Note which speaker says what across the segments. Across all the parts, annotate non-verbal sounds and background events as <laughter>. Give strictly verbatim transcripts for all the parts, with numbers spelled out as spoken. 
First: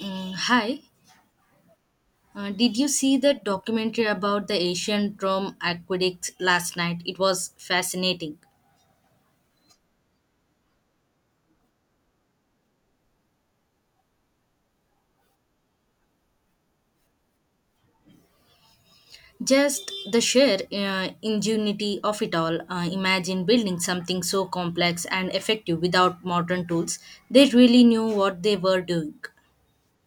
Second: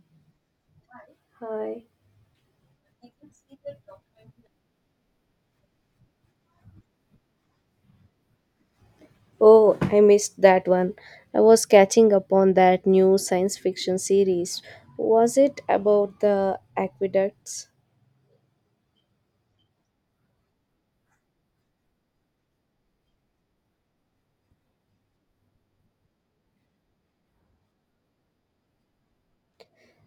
Speaker 1: Mm, hi.
Speaker 2: Hi.
Speaker 1: Uh, did you see that documentary about the ancient Rome aqueducts last night? It was fascinating.
Speaker 2: Oh, I missed that one. I was catching up on that new science fiction series. Was it about the aqueducts?
Speaker 1: Just the sheer uh, ingenuity of it all. Uh, imagine building something so complex and effective without modern tools. They really knew what they were doing.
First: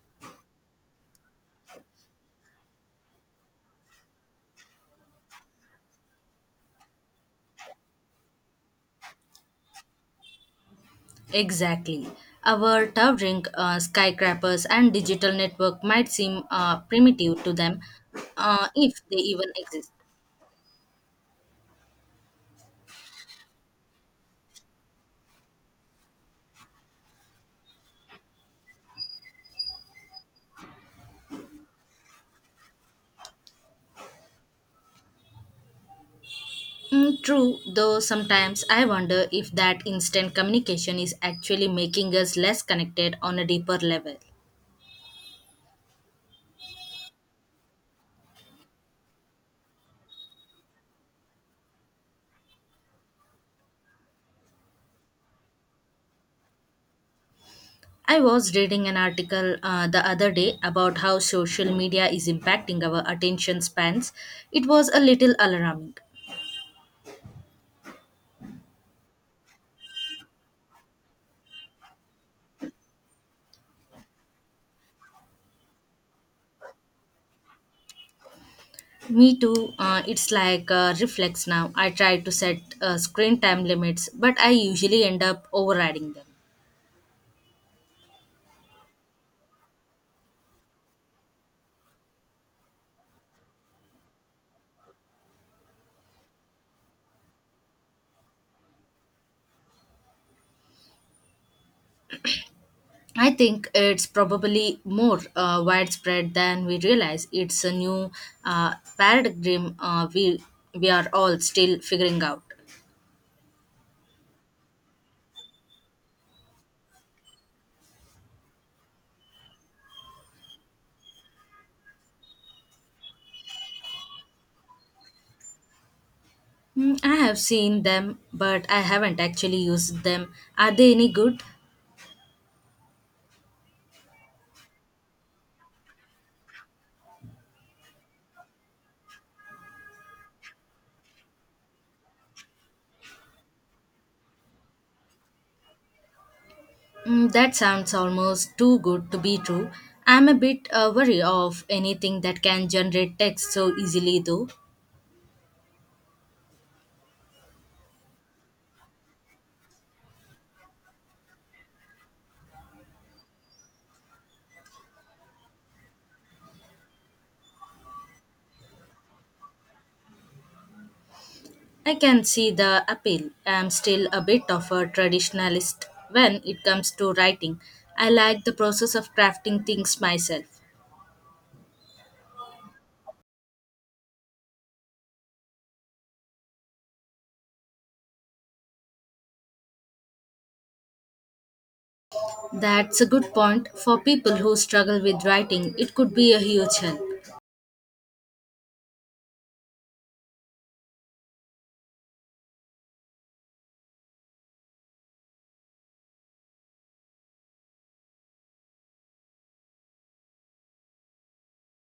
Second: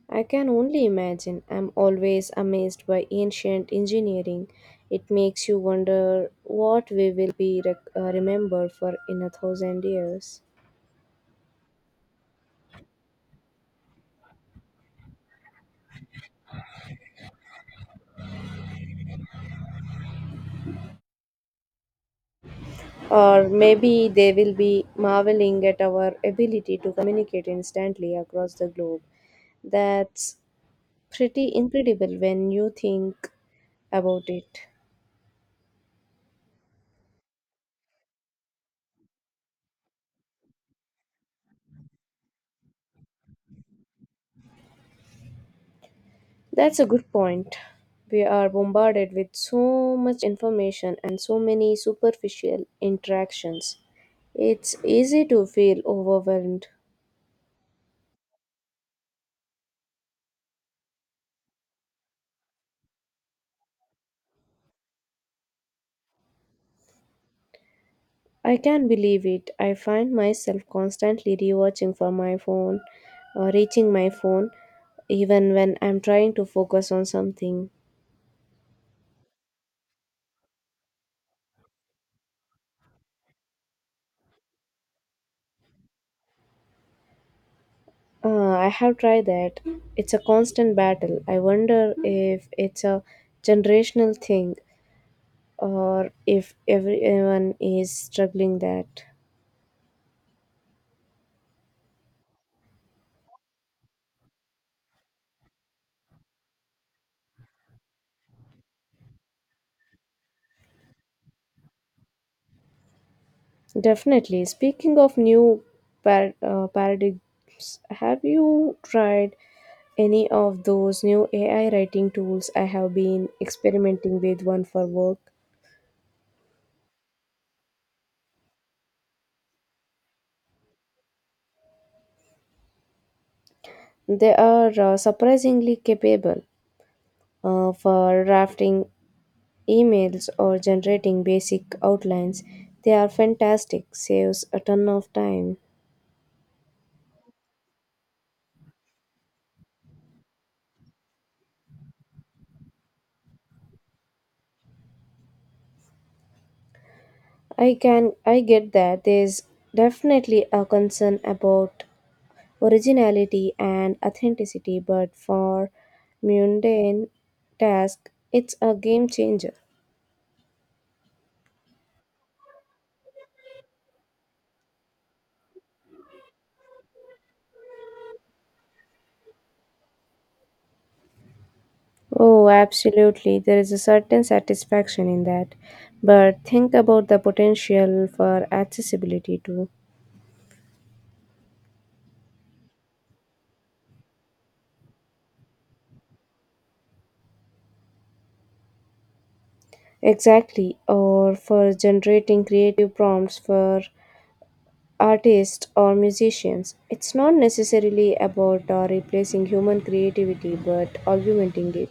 Speaker 2: I can only imagine. I'm always amazed by ancient engineering. It makes you wonder what we will be rec- uh, remembered for in a thousand years.
Speaker 1: Exactly. Our towering uh, skyscrapers and digital network might seem uh, primitive to them uh, if they even exist.
Speaker 2: Or maybe they will be marveling at our ability to communicate instantly across the globe. That's pretty incredible when you think about it.
Speaker 1: Mm, true, though sometimes I wonder if that instant communication is actually making us less connected on a deeper level.
Speaker 2: That's a good point. We are bombarded with so much information and so many superficial interactions. It's easy to feel overwhelmed.
Speaker 1: I was reading an article uh, the other day about how social media is impacting our attention spans. It was a little alarming.
Speaker 2: I can't believe it. I find myself constantly rewatching for my phone or reaching my phone even when I'm trying to focus on something.
Speaker 1: Me too, uh, it's like a reflex now. I try to set uh, screen time limits, but I usually end up overriding them.
Speaker 2: Uh, I have tried that. It's a constant battle. I wonder if it's a generational thing or if everyone is struggling that
Speaker 1: I think it's probably more uh, widespread than we realize. It's a new uh, paradigm uh, we we are all still figuring out.
Speaker 2: definitely speaking of new par- uh, paradigms. Have you tried any of those new A I writing tools? I have been experimenting with one for work.
Speaker 1: Mm, I have seen them, but I haven't actually used them. Are they any good?
Speaker 2: They are uh, surprisingly capable, uh, for drafting emails or generating basic outlines. They are fantastic. Saves a ton of time.
Speaker 1: Mm, that sounds almost too good to be true. I'm a bit uh, worried of anything that can generate text so easily, though.
Speaker 2: I can I get that. There's definitely a concern about originality and authenticity, but for mundane task, it's a game changer.
Speaker 1: I can see the appeal. I'm still a bit of a traditionalist when it comes to writing. I like the process of crafting things myself.
Speaker 2: Oh, absolutely. There is a certain satisfaction in that. But think about the potential for accessibility too.
Speaker 1: That's a good point. For people who struggle with writing, it could be a huge help.
Speaker 2: Exactly, or for generating creative prompts for artists or musicians. It's not necessarily about uh, replacing human creativity but augmenting it.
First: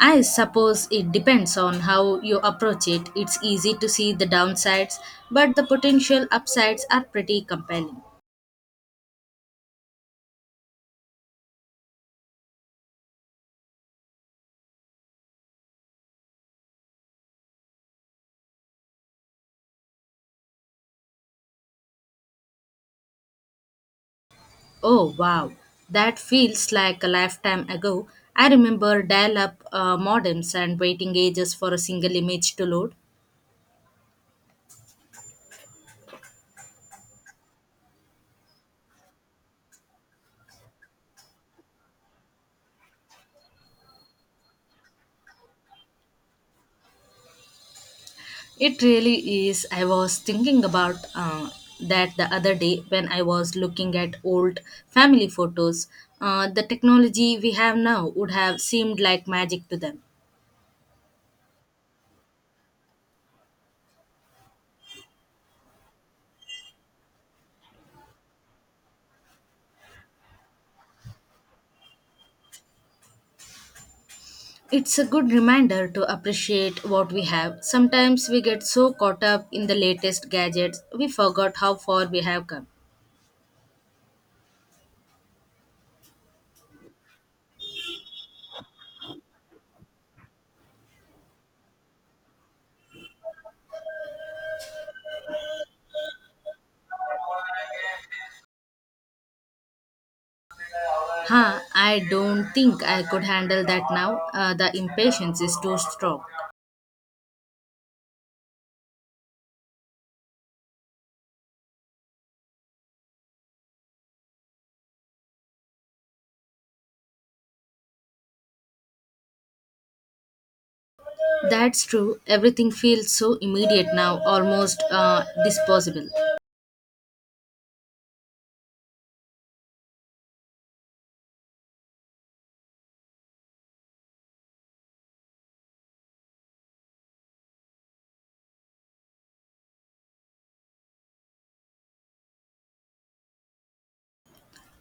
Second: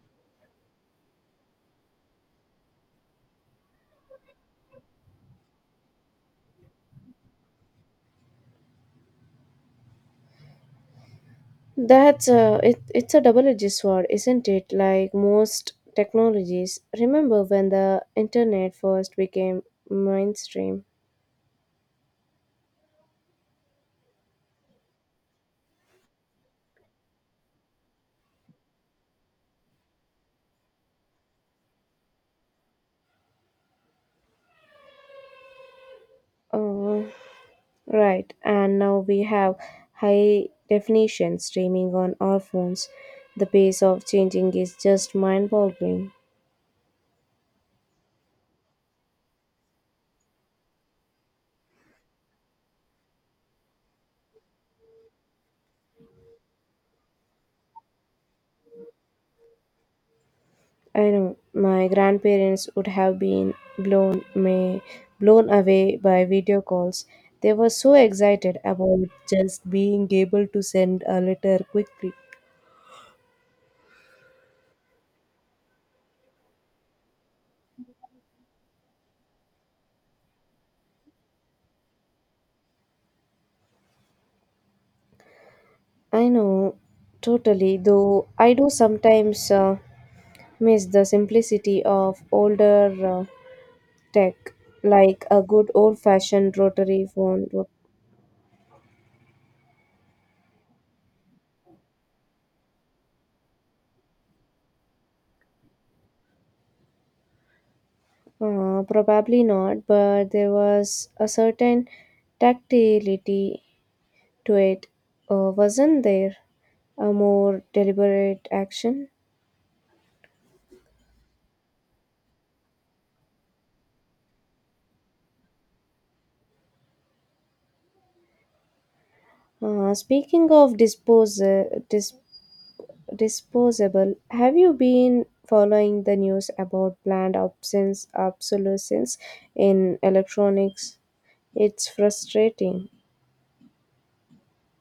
Speaker 1: I suppose it depends on how you approach it. It's easy to see the downsides, but the potential upsides are pretty compelling.
Speaker 2: That's a, it, it's a double-edged sword, isn't it? Like most technologies. Remember when the internet first became mainstream?
Speaker 1: Oh, wow. That feels like a lifetime ago. I remember dial up uh, modems and waiting ages for a single image to load.
Speaker 2: Oh, right. And now we have high definition streaming on our phones. The pace of changing is just mind-boggling.
Speaker 1: It really is. I was thinking about uh, that the other day when I was looking at old family photos. Uh, the technology we have now would have seemed like magic to them.
Speaker 2: I know my grandparents would have been blown may blown away by video calls. They were so excited about just being able to send a letter quickly.
Speaker 1: It's a good reminder to appreciate what we have. Sometimes we get so caught up in the latest gadgets, we forgot how far we have come.
Speaker 2: I know, totally. Though I do sometimes uh, miss the simplicity of older uh, tech, like a good old fashioned rotary phone.
Speaker 1: Huh, I don't think I could handle that now. Uh, the impatience is too strong.
Speaker 2: Uh, probably not, but there was a certain tactility to it. Uh, wasn't there a more deliberate action?
Speaker 1: That's true. Everything feels so immediate now, almost uh, disposable.
Speaker 2: Uh, speaking of dispose, dis- disposable, have you been following the news about planned obsolescence, obsolescence in electronics? It's frustrating.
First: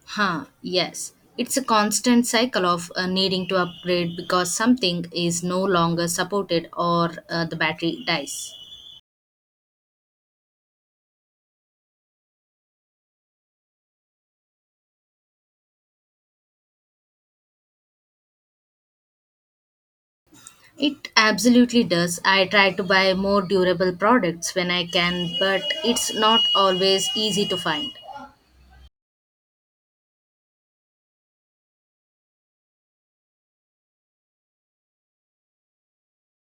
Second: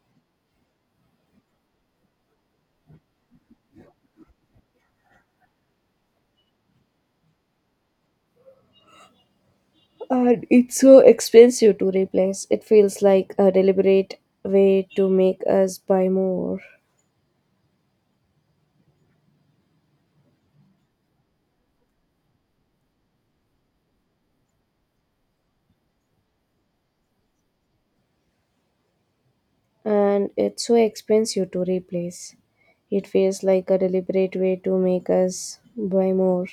Speaker 1: Huh, yes. It's a constant cycle of uh, needing to upgrade because something is no longer supported or uh, the battery dies.
Speaker 2: And it's so expensive to replace. It feels like a deliberate way to make us buy more.
Speaker 1: It absolutely does. I try to buy more durable products when I can, but it's not always easy to find.
Speaker 2: And it's so expensive to replace. It feels like a deliberate way to make us buy more.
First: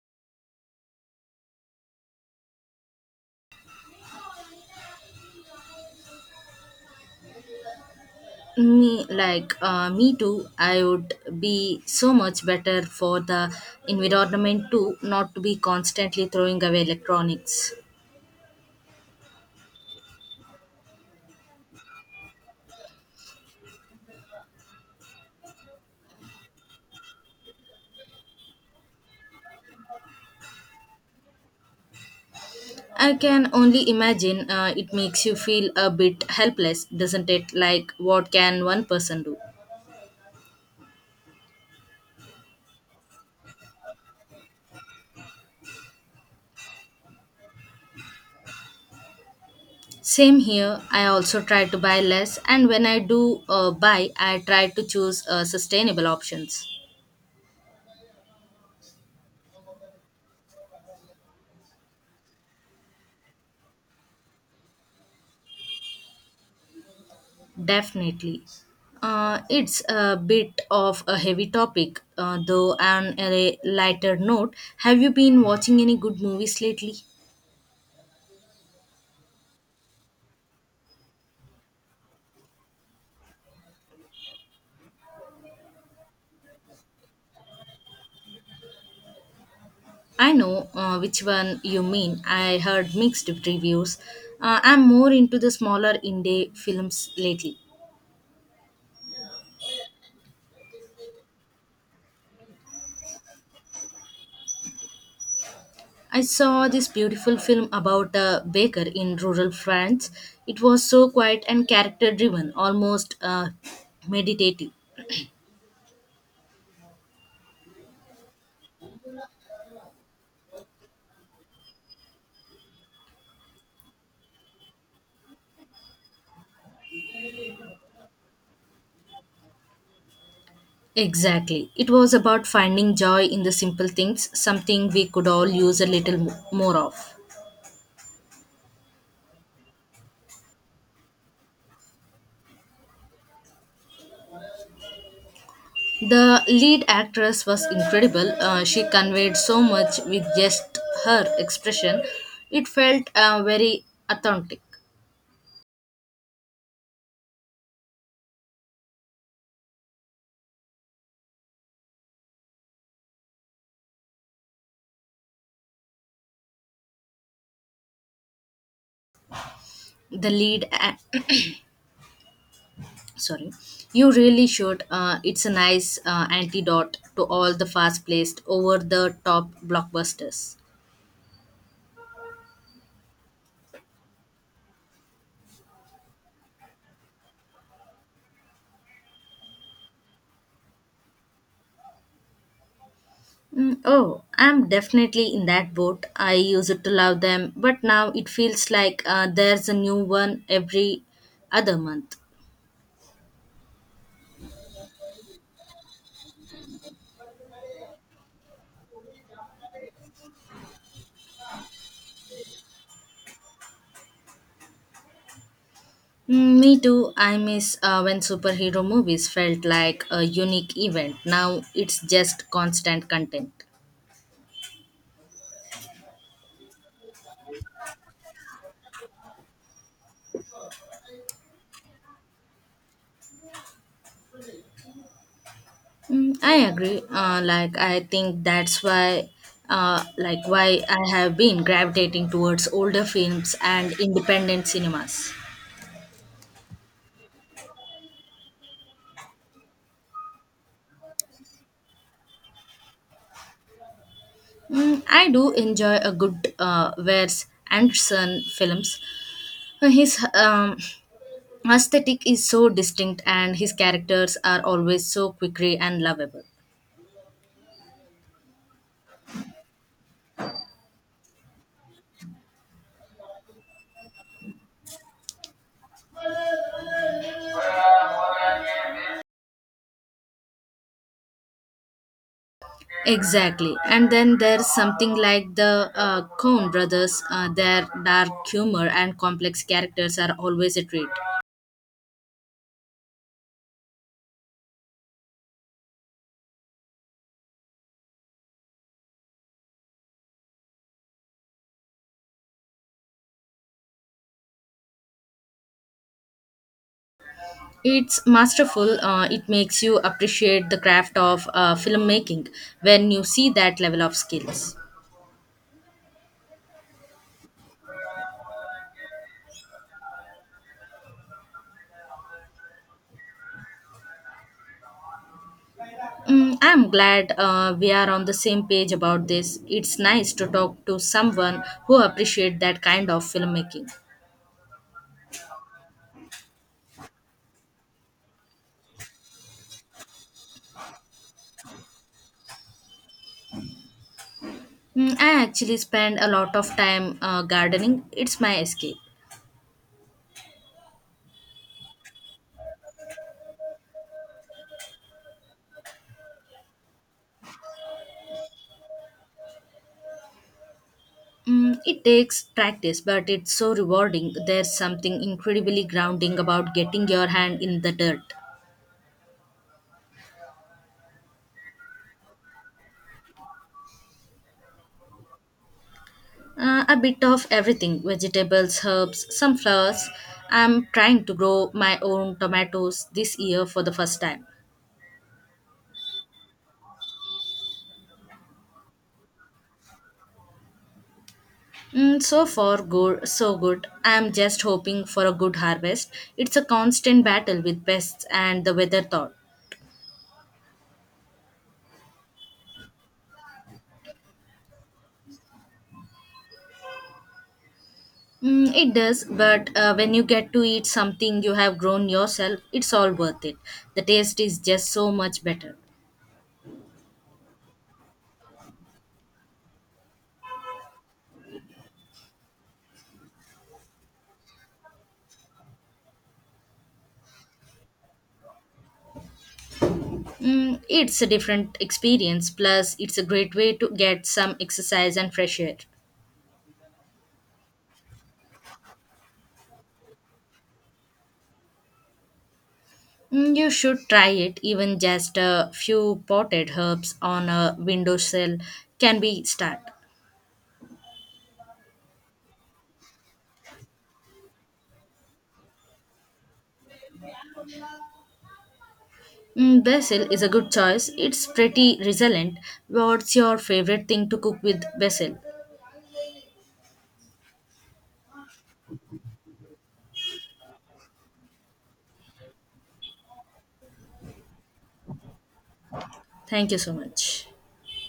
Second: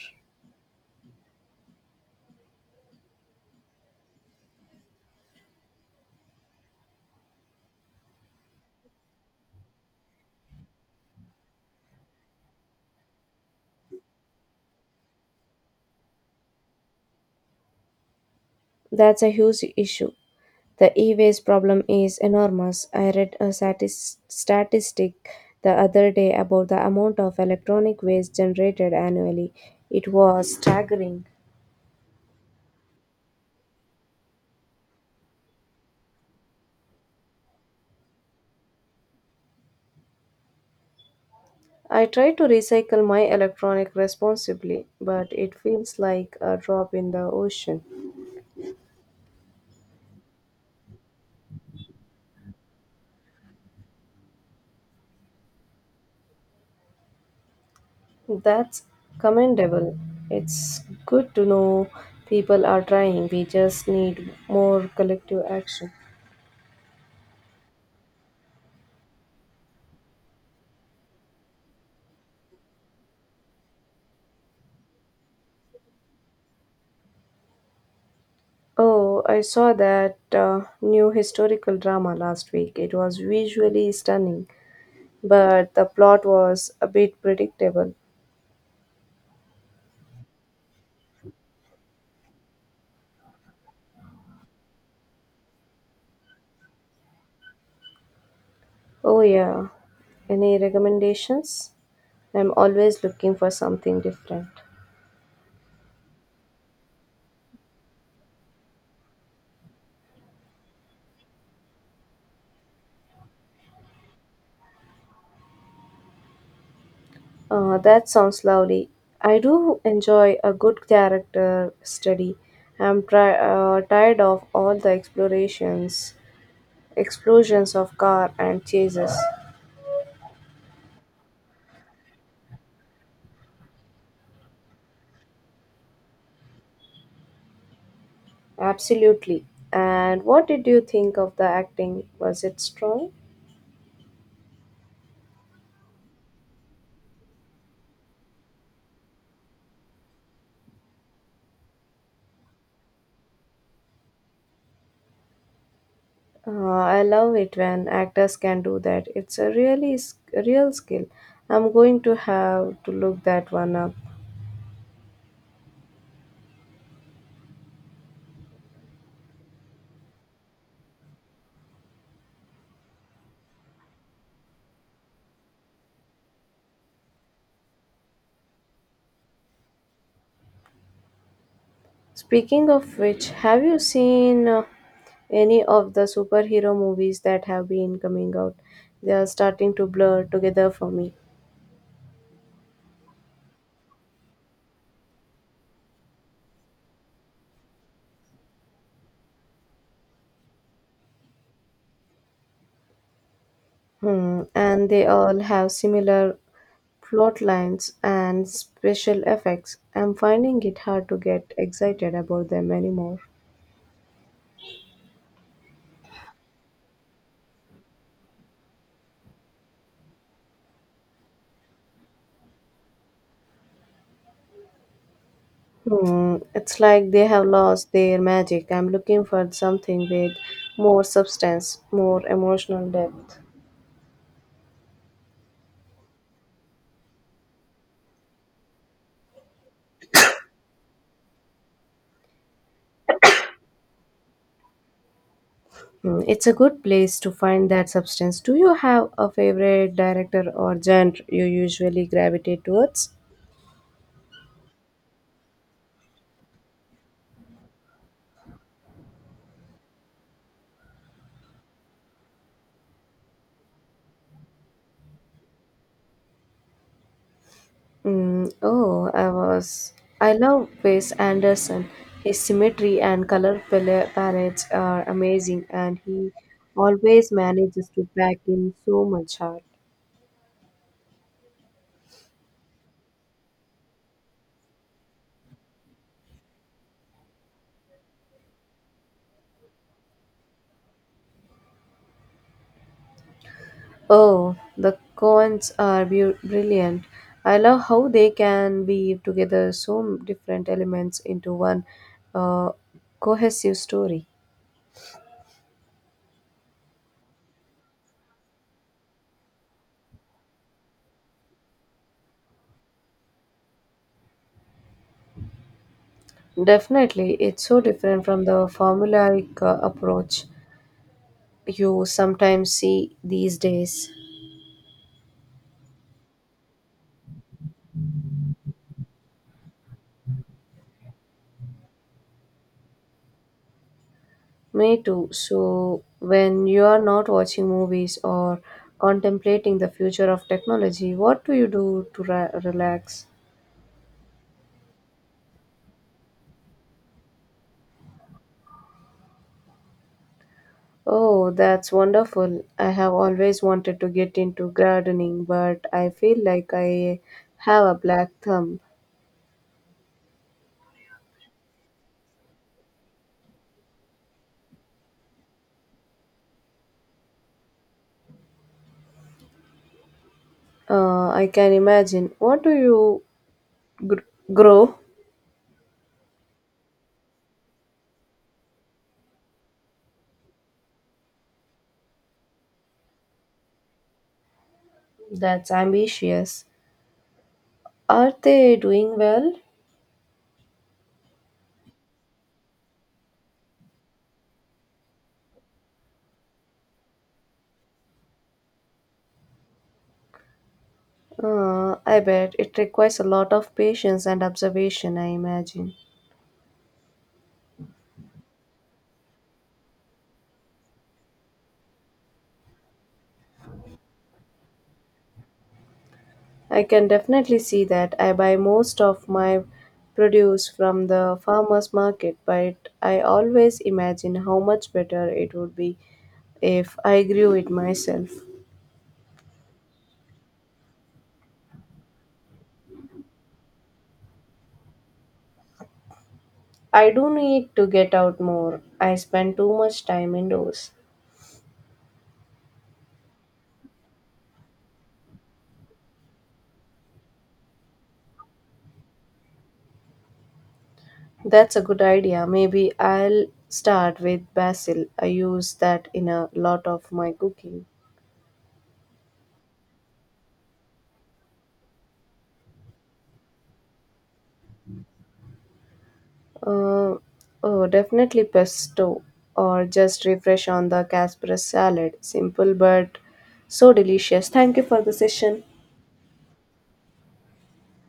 Speaker 1: Me like uh, me too. I would be so much better for the environment too, not to be constantly throwing away electronics.
Speaker 2: That's a huge issue. The e waste problem is enormous. I read a satis- statistic the other day about the amount of electronic waste generated annually. It was staggering.
Speaker 1: I can only imagine uh, it makes you feel a bit helpless, doesn't it? Like what can one person do?
Speaker 2: I try to recycle my electronic responsibly, but it feels like a drop in the ocean.
Speaker 1: Same here. I also try to buy less, and when I do uh, buy, I try to choose uh, sustainable options.
Speaker 2: That's commendable. It's good to know people are trying. We just need more collective action.
Speaker 1: Definitely. Uh, it's a bit of a heavy topic, uh, though, on a lighter note. Have you been watching any good movies lately?
Speaker 2: Oh, I saw that uh, new historical drama last week. It was visually stunning, but the plot was a bit predictable.
Speaker 1: I know uh, which one you mean. I heard mixed reviews. Uh, I'm more into the smaller indie films lately.
Speaker 2: Oh, yeah. Any recommendations? I'm always looking for something different.
Speaker 1: I saw this beautiful film about a baker in rural France. It was so quiet and character driven, almost uh, meditative.
Speaker 2: Uh, that sounds lovely. I do enjoy a good character study. I'm tri- uh, tired of all the explorations, explosions of car and chases.
Speaker 1: Exactly. It was about finding joy in the simple things, something we could all use a little mo- more of.
Speaker 2: Absolutely. And what did you think of the acting? Was it strong?
Speaker 1: The lead actress was incredible. Uh, she conveyed so much with just her expression. It felt uh, very authentic.
Speaker 2: Uh, I love it when actors can do that. It's a really s- a real skill. I'm going to have to look that one up.
Speaker 1: The lead, a- <coughs> <clears throat> sorry, you really should. Uh, it's a nice uh, antidote to all the fast-paced, over-the-top blockbusters.
Speaker 2: Speaking of which, have you seen uh, any of the superhero movies that have been coming out? They are starting to blur together for me.
Speaker 1: Mm, oh, I'm definitely in that boat. I used to love them, but now it feels like uh, there's a new one every other month.
Speaker 2: Hmm. And they all have similar plot lines and special effects. I'm finding it hard to get excited about them anymore.
Speaker 1: Mm, me too. I miss uh, when superhero movies felt like a unique event. Now it's just constant content.
Speaker 2: Hmm. It's like they have lost their magic. I'm looking for something with more substance, more emotional depth.
Speaker 1: Mm, I agree. Uh, like I think that's why, uh, like why I have been gravitating towards older films and independent cinemas.
Speaker 2: Mm, it's a good place to find that substance. Do you have a favorite director or genre you usually gravitate towards?
Speaker 1: Mm, I do enjoy a good uh, Wes Anderson films. His um, aesthetic is so distinct, and his characters are always so quickly and lovable.
Speaker 2: Mm, oh, I was. I love Wes Anderson. His symmetry and color pal- palettes are amazing, and he always manages to pack in so much art.
Speaker 1: Exactly, and then there's something like the uh, Coen brothers. Uh, their dark humor and complex characters are always a treat.
Speaker 2: Oh, the Coens are beau- brilliant. I love how they can weave together so m- different elements into one uh, cohesive story.
Speaker 1: It's masterful. Uh, it makes you appreciate the craft of uh, filmmaking when you see that level of skills.
Speaker 2: Definitely, it's so different from the formulaic uh, approach you sometimes see these days.
Speaker 1: Mm, I'm glad uh, we are on the same page about this. It's nice to talk to someone who appreciates that kind of filmmaking.
Speaker 2: Me too. So, when you are not watching movies or contemplating the future of technology, what do you do to ra- relax?
Speaker 1: Mm, I actually spend a lot of time uh, gardening. It's my escape.
Speaker 2: Oh, that's wonderful. I have always wanted to get into gardening, but I feel like I have a black thumb.
Speaker 1: Mm, it takes practice, but it's so rewarding. There's something incredibly grounding about getting your hand in the dirt.
Speaker 2: Uh, I can imagine. What do you gr- grow?
Speaker 1: Uh, a bit of everything vegetables, herbs, some flowers. I'm trying to grow my own tomatoes this year for the first time.
Speaker 2: That's ambitious. Are they doing well?
Speaker 1: Mm, so far, good, so good. I'm just hoping for a good harvest. It's a constant battle with pests and the weather thought.
Speaker 2: Uh, I bet it requires a lot of patience and observation, I imagine.
Speaker 1: Mm, it does, but uh, when you get to eat something you have grown yourself, it's all worth it. The taste is just so much better.
Speaker 2: I can definitely see that. I buy most of my produce from the farmers market, but I always imagine how much better it would be if I grew it myself.
Speaker 1: Mm, it's a different experience, plus, it's a great way to get some exercise and fresh air.
Speaker 2: I do need to get out more. I spend too much time indoors.
Speaker 1: Mm, You should try it. Even just a few potted herbs on a windowsill can be start.
Speaker 2: That's a good idea. Maybe I'll start with basil. I use that in a lot of my cooking.
Speaker 1: Mm, basil is a good choice. It's pretty resilient. What's your favorite thing to cook with basil?
Speaker 2: Uh, oh, definitely pesto or just refresh on the Casper salad. Simple but so delicious. Thank you for the session.
Speaker 1: Thank you so much.